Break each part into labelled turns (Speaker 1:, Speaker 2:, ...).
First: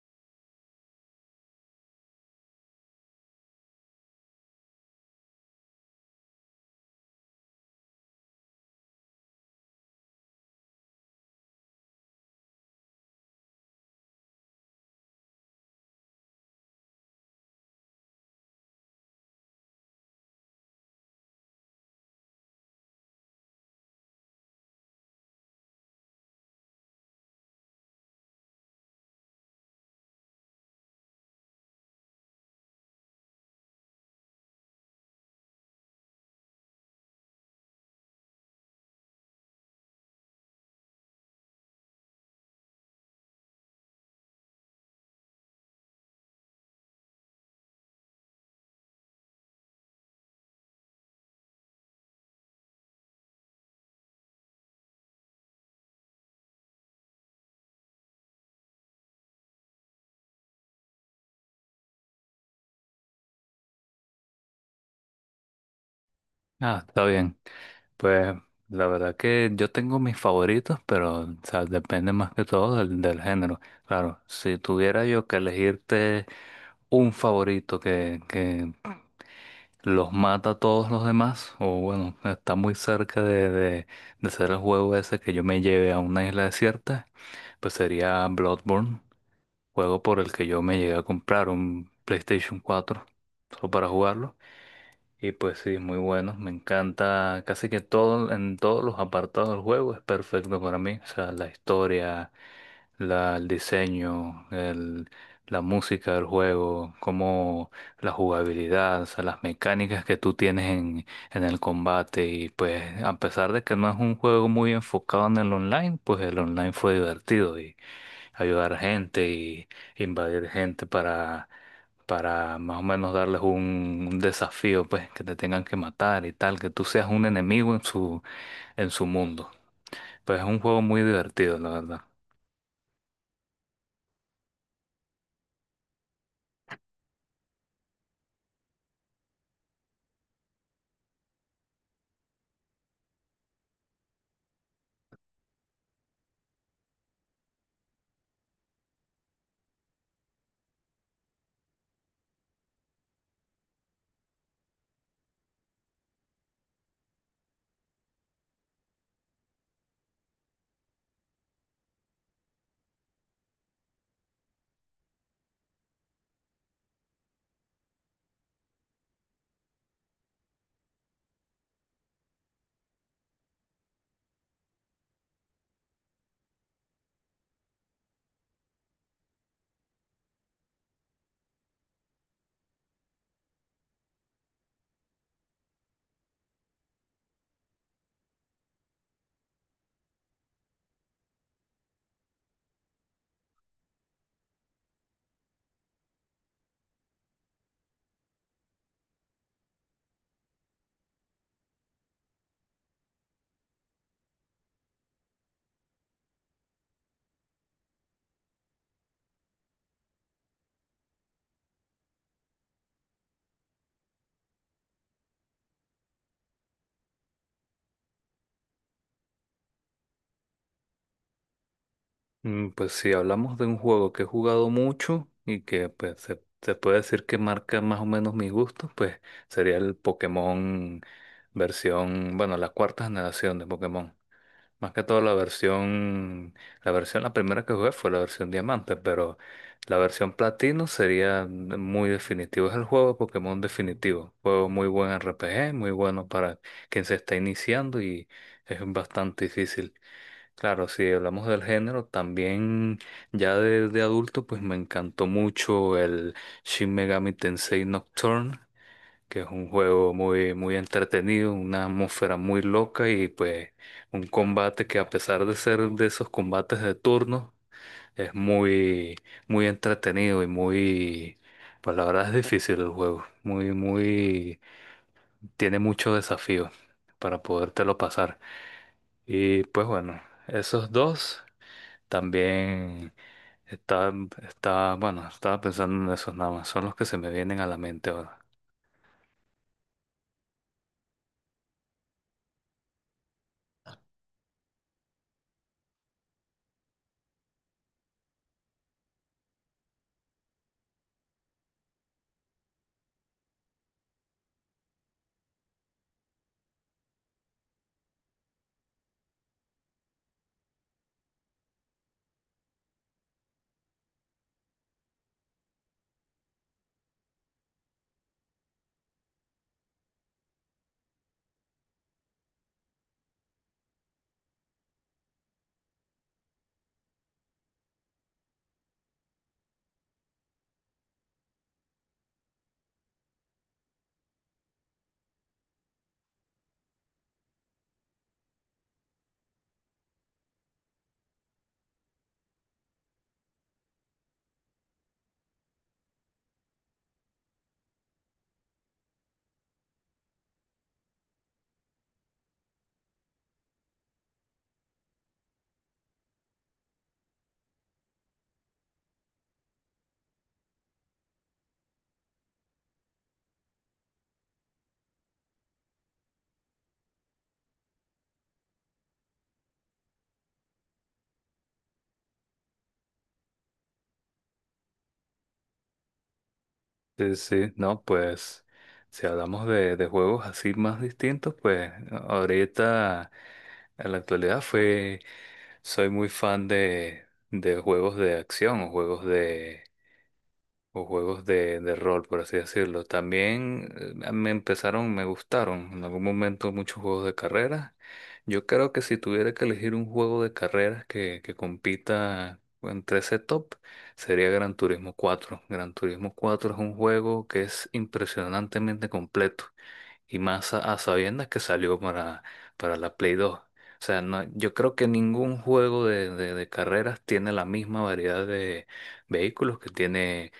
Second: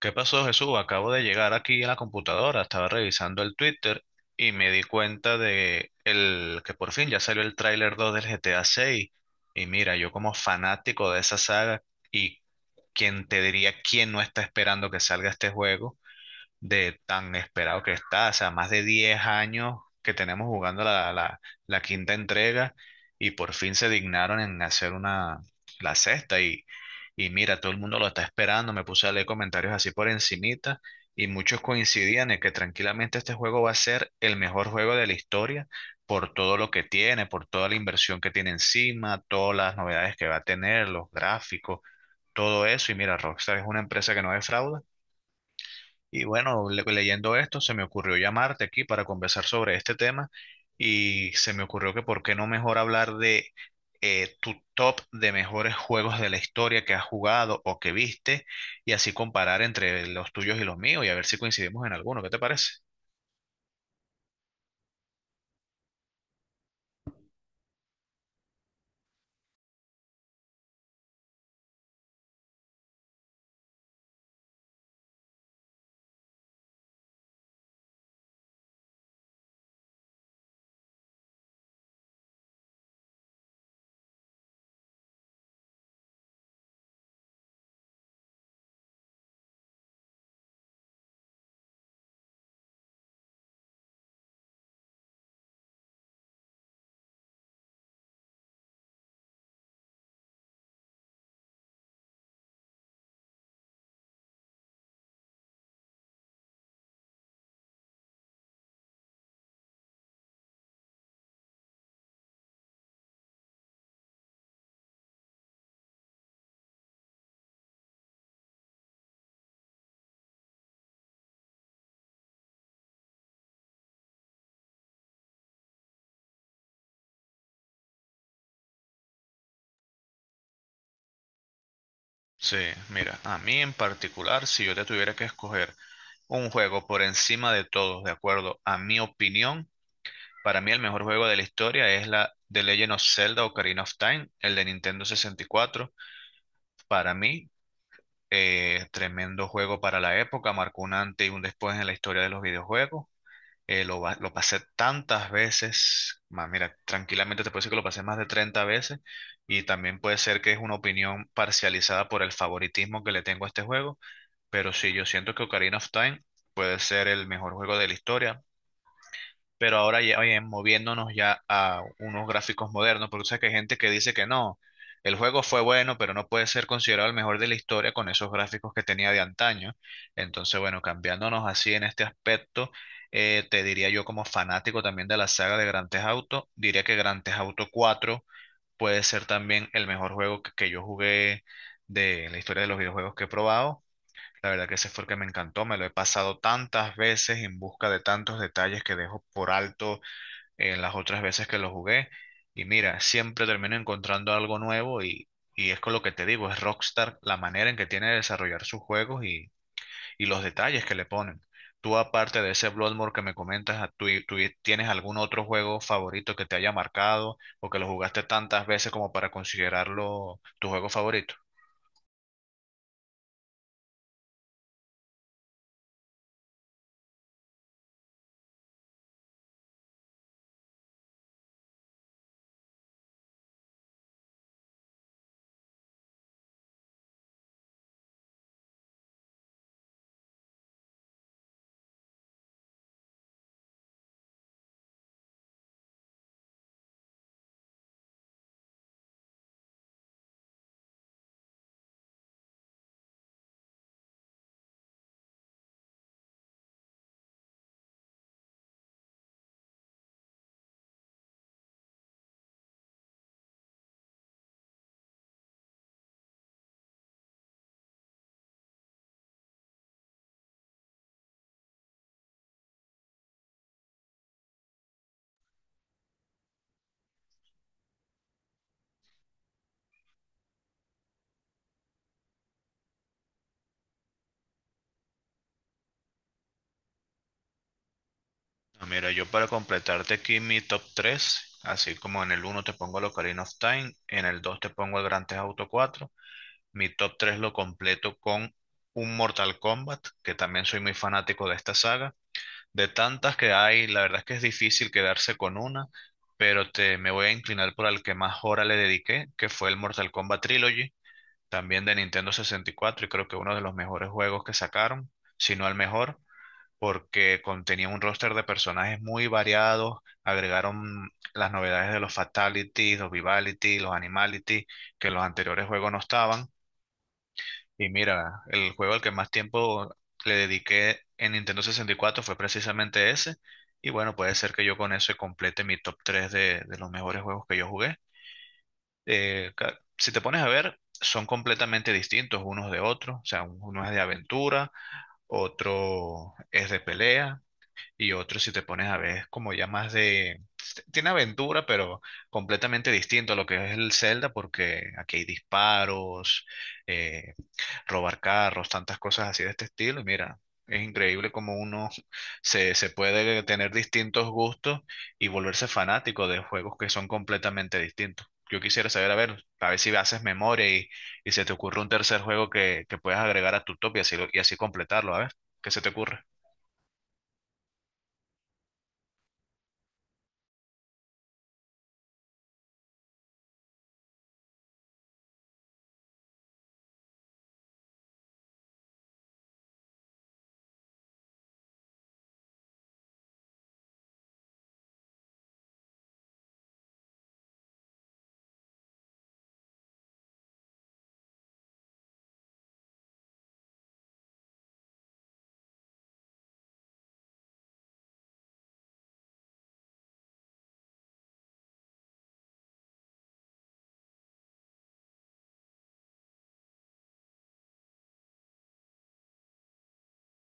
Speaker 1: ¿Qué pasó, Jesús? Acabo de llegar aquí a la computadora, estaba revisando el Twitter y me di cuenta de que por fin ya salió el tráiler 2 del GTA 6. Y mira, yo como fanático de esa saga y quien te diría quién no está esperando que salga este juego, de tan esperado que está, o sea, más de 10 años que tenemos jugando la quinta entrega y por fin se dignaron en hacer una, la sexta y mira, todo el mundo lo está esperando, me puse a leer comentarios así por encimita y muchos coincidían en que tranquilamente este juego va a ser el mejor juego de la historia por todo lo que tiene, por toda la inversión que tiene encima, todas las novedades que va a tener, los gráficos, todo eso y mira, Rockstar es una empresa que no defrauda y bueno, leyendo esto, se me ocurrió llamarte aquí para conversar sobre este tema y se me ocurrió que por qué no mejor hablar de tu top de mejores juegos de la historia que has jugado o que viste y así comparar entre los tuyos y los míos y a ver si coincidimos en alguno. ¿Qué te parece?
Speaker 2: Ah, está bien. Pues la verdad que yo tengo mis favoritos, pero o sea, depende más que todo del género. Claro, si tuviera yo que elegirte un favorito que los mata a todos los demás, o bueno, está muy cerca de ser el juego ese que yo me lleve a una isla desierta, pues sería Bloodborne, juego por el que yo me llegué a comprar un PlayStation cuatro solo para jugarlo. Y pues sí, muy bueno, me encanta casi que todo en todos los apartados del juego es perfecto para mí, o sea, la historia, el diseño, la música del juego, como la jugabilidad, o sea, las mecánicas que tú tienes en el combate y pues a pesar de que no es un juego muy enfocado en el online, pues el online fue divertido ayudar gente y invadir gente para más o menos darles un desafío, pues, que te tengan que matar y tal, que tú seas un enemigo en en su mundo. Pues es un juego muy divertido, la verdad.
Speaker 1: Sí, mira, a mí en particular, si yo te tuviera que escoger un juego por encima de todos, de acuerdo a mi opinión, para mí el mejor juego de la historia es la The Legend of Zelda Ocarina of Time, el de Nintendo 64. Para mí, tremendo juego para la época, marcó un antes y un después en la historia de los videojuegos. Lo pasé tantas veces, más, mira, tranquilamente te puedo decir que lo pasé más de 30 veces y también puede ser que es una opinión parcializada por el favoritismo que le tengo a este juego, pero sí, yo siento que Ocarina of Time puede ser el mejor juego de la historia, pero ahora ya oye, moviéndonos ya a unos gráficos modernos, porque tú sabes que hay gente que dice que no, el juego fue bueno, pero no puede ser considerado el mejor de la historia con esos gráficos que tenía de antaño. Entonces, bueno, cambiándonos así en este aspecto, te diría yo como fanático también de la saga de Grand Theft Auto, diría que Grand Theft Auto 4 puede ser también el mejor juego que yo jugué de la historia de los videojuegos que he probado. La verdad que ese fue el que me encantó, me lo he pasado tantas veces en busca de tantos detalles que dejo por alto en las otras veces que lo jugué. Y mira, siempre termino encontrando algo nuevo y es con lo que te digo, es Rockstar la manera en que tiene de desarrollar sus juegos y los detalles que le ponen. Tú, aparte de ese Bloodborne que me comentas, ah, ¿tú tienes algún otro juego favorito que te haya marcado o que lo jugaste tantas veces como para considerarlo tu juego favorito?
Speaker 2: Pues si hablamos de un juego que he jugado mucho y que pues se puede decir que marca más o menos mis gustos, pues sería el Pokémon versión, bueno, la cuarta generación de Pokémon. Más que todo la versión, la primera que jugué fue la versión diamante, pero la versión platino sería muy definitivo. Es el juego de Pokémon definitivo. Juego muy buen RPG, muy bueno para quien se está iniciando y es bastante difícil. Claro, si hablamos del género, también ya de adulto, pues me encantó mucho el Shin Megami Tensei Nocturne que es un juego muy, muy entretenido, una atmósfera muy loca y pues un combate que a pesar de ser de esos combates de turno, es muy, muy entretenido y muy, pues la verdad es difícil el juego, muy, muy, tiene mucho desafío para podértelo pasar. Y pues bueno, esos dos también está, bueno, estaba pensando en esos nada más, son los que se me vienen a la mente ahora.
Speaker 1: Ah, mira, yo para completarte aquí mi top tres, así como en el uno te pongo el Ocarina of Time, en el 2 te pongo el Grand Theft Auto cuatro. Mi top 3 lo completo con un Mortal Kombat, que también soy muy fanático de esta saga. De tantas que hay, la verdad es que es difícil quedarse con una, pero me voy a inclinar por el que más hora le dediqué, que fue el Mortal Kombat Trilogy, también de Nintendo 64, y cuatro, y creo que uno de los mejores juegos que sacaron, si no el mejor, porque contenía un roster de personajes muy variados, agregaron las novedades de los Fatalities, los Vivalities, los Animalities, que en los anteriores juegos no estaban y mira, el juego al que más tiempo le dediqué en Nintendo 64 fue precisamente ese. Y bueno, puede ser que yo con eso complete mi top 3 de los mejores juegos que yo jugué. Si te pones a ver, son completamente distintos unos de otros. O sea, uno es de aventura, otro es de pelea y otro, si te pones a ver, es como ya más de... Tiene aventura, pero completamente distinto a lo que es el Zelda, porque aquí hay disparos, eh, robar carros, tantas cosas así de este estilo. Y mira, es increíble cómo uno se puede tener distintos gustos y volverse fanático de juegos que son completamente distintos. Yo quisiera saber, a ver si haces memoria y se te ocurre un tercer juego que puedas agregar a tu top y así, y así completarlo, a ver, ¿qué se te ocurre?
Speaker 2: Sí, sí, no, pues si hablamos de juegos así más distintos, pues ahorita en la actualidad soy muy fan de juegos de acción, o o juegos de rol, por así decirlo. También me gustaron en algún momento muchos juegos de carreras. Yo creo que si tuviera que elegir un juego de carreras que compita entre ese top, sería Gran Turismo cuatro. Gran Turismo cuatro es un juego que es impresionantemente completo. Y más a sabiendas que salió para la Play 2. O sea, no, yo creo que ningún juego de carreras tiene la misma variedad de vehículos que tiene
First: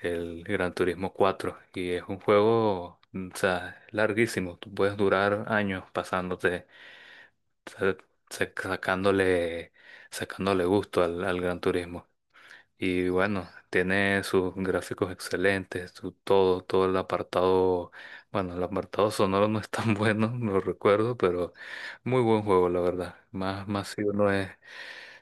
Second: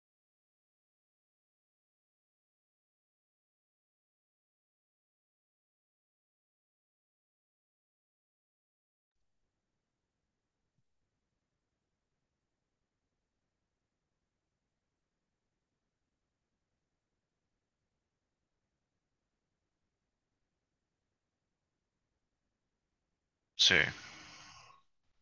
Speaker 2: el Gran Turismo 4. Y es un juego, o sea, larguísimo. Tú puedes durar años pasándote, sa- sa- sacándole, sacándole gusto al Gran Turismo. Y bueno, tiene sus gráficos excelentes, su todo, todo el apartado, bueno, el apartado sonoro no es tan bueno, no recuerdo, pero muy buen juego, la verdad. Más,
Speaker 1: Sí.
Speaker 2: más si uno es,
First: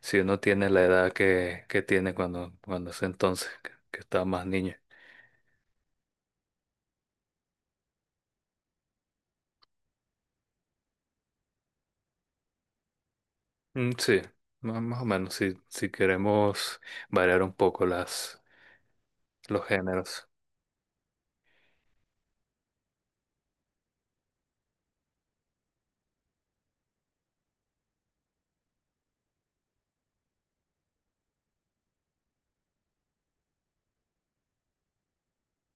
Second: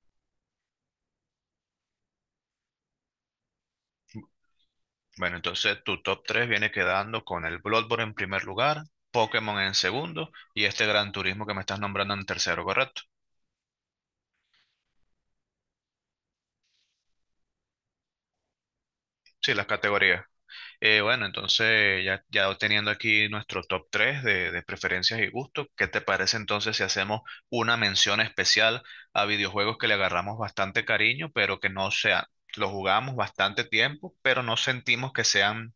Speaker 2: si uno tiene la edad que tiene cuando, cuando ese entonces, que estaba más niño.
Speaker 1: Bueno, entonces tu top 3 viene quedando con el Bloodborne en primer lugar, Pokémon en segundo y este Gran Turismo que me estás nombrando en tercero, ¿correcto?
Speaker 2: Mm, sí, más, más o menos, si, si queremos variar un poco las,
Speaker 1: Sí, las
Speaker 2: los
Speaker 1: categorías.
Speaker 2: géneros.
Speaker 1: Bueno, entonces ya, ya teniendo aquí nuestro top 3 de preferencias y gustos, ¿qué te parece entonces si hacemos una mención especial a videojuegos que le agarramos bastante cariño, pero que no sean, los jugamos bastante tiempo, pero no sentimos que sean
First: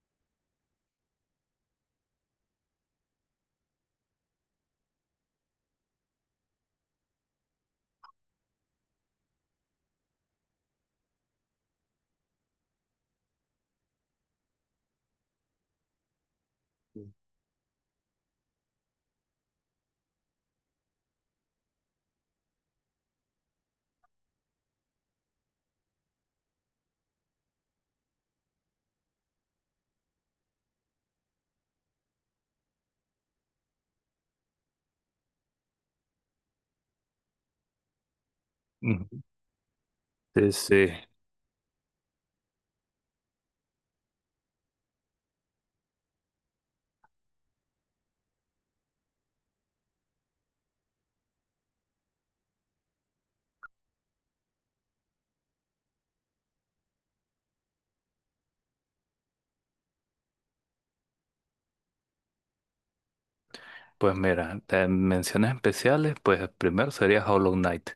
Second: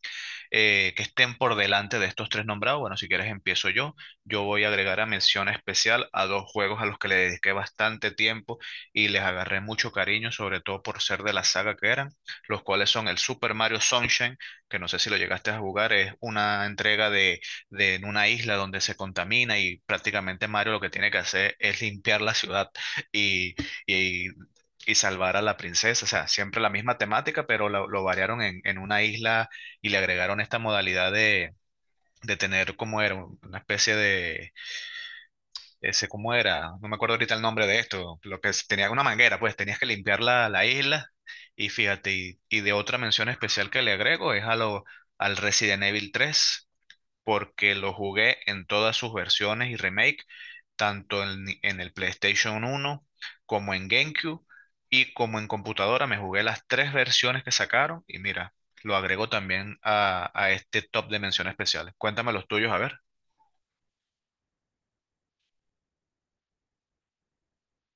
Speaker 1: que estén por delante de estos tres nombrados? Bueno, si quieres empiezo yo. Yo voy a agregar a mención especial a dos juegos a los que le dediqué bastante tiempo y les agarré mucho cariño, sobre todo por ser de la saga que eran, los cuales son el Super Mario Sunshine, que no sé si lo llegaste a jugar, es una entrega de en una isla donde se contamina y prácticamente Mario lo que tiene que hacer es limpiar la ciudad y, y y salvar a la princesa. O sea, siempre la misma temática, pero lo variaron en una isla y le agregaron esta modalidad de tener como era una especie de, ese cómo era, no me acuerdo ahorita el nombre de esto, lo tenía una
Speaker 2: Ujú.
Speaker 1: manguera, pues tenías que limpiar la,
Speaker 2: Sí,
Speaker 1: la
Speaker 2: sí.
Speaker 1: isla y fíjate, y de otra mención especial que le agrego es a al Resident Evil tres, porque lo jugué en todas sus versiones y remake, tanto en el PlayStation uno, como en GameCube y como en computadora. Me jugué las tres versiones que sacaron y mira, lo agrego también a este top de menciones especiales. Cuéntame los tuyos, a ver.
Speaker 2: Pues mira, de menciones especiales, pues el primero sería Hollow Knight,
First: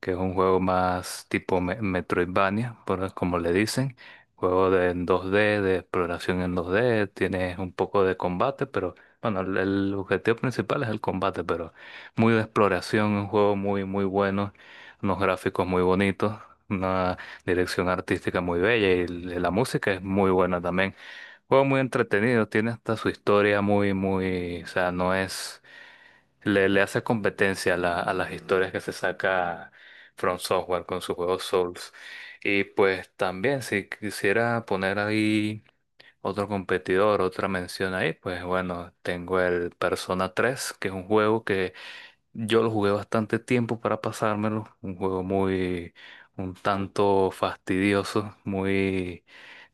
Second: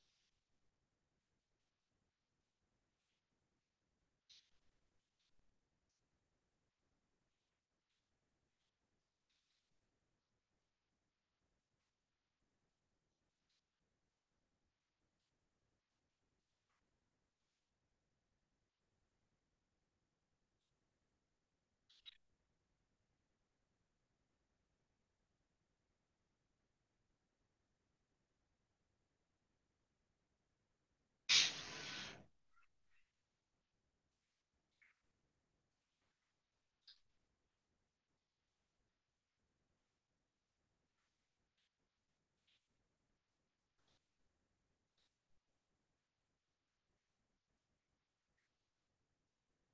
Speaker 2: que es un juego más tipo Metroidvania, por, como le dicen, juego de en 2D, de exploración en 2D, tienes un poco de combate, pero bueno, el objetivo principal es el combate, pero muy de exploración, un juego muy, muy bueno, unos gráficos muy bonitos, una dirección artística muy bella y la música es muy buena también. Juego muy entretenido, tiene hasta su historia muy, muy, o sea, no es le hace competencia a las historias que se saca From Software con su juego Souls. Y pues también si quisiera poner ahí otro competidor, otra mención ahí, pues bueno, tengo el Persona tres que es un juego que yo lo jugué bastante tiempo para pasármelo. Un juego muy, un tanto fastidioso, muy,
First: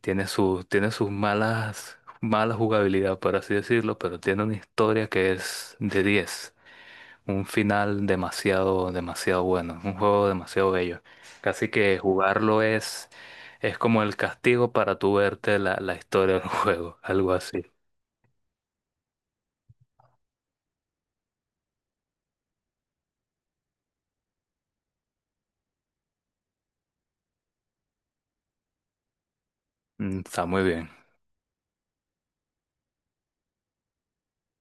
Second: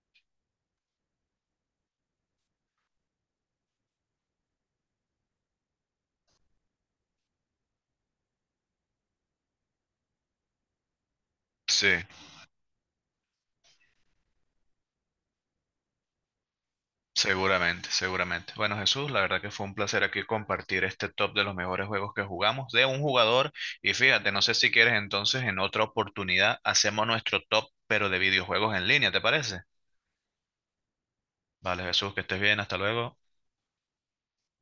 Speaker 2: tiene sus malas, mala jugabilidad, por así decirlo, pero tiene una historia que es de diez, un final demasiado, demasiado bueno, un juego demasiado bello. Casi
Speaker 1: Sí,
Speaker 2: que jugarlo es como el castigo para tú verte la historia del juego, algo así.
Speaker 1: seguramente, seguramente. Bueno, Jesús, la verdad que fue un placer aquí compartir este top de los mejores juegos que jugamos de un jugador. Y fíjate, no sé si quieres entonces en otra oportunidad hacemos nuestro top, pero de videojuegos en línea, ¿te parece?
Speaker 2: Mm, está muy bien.
Speaker 1: Vale, Jesús, que estés bien, hasta luego.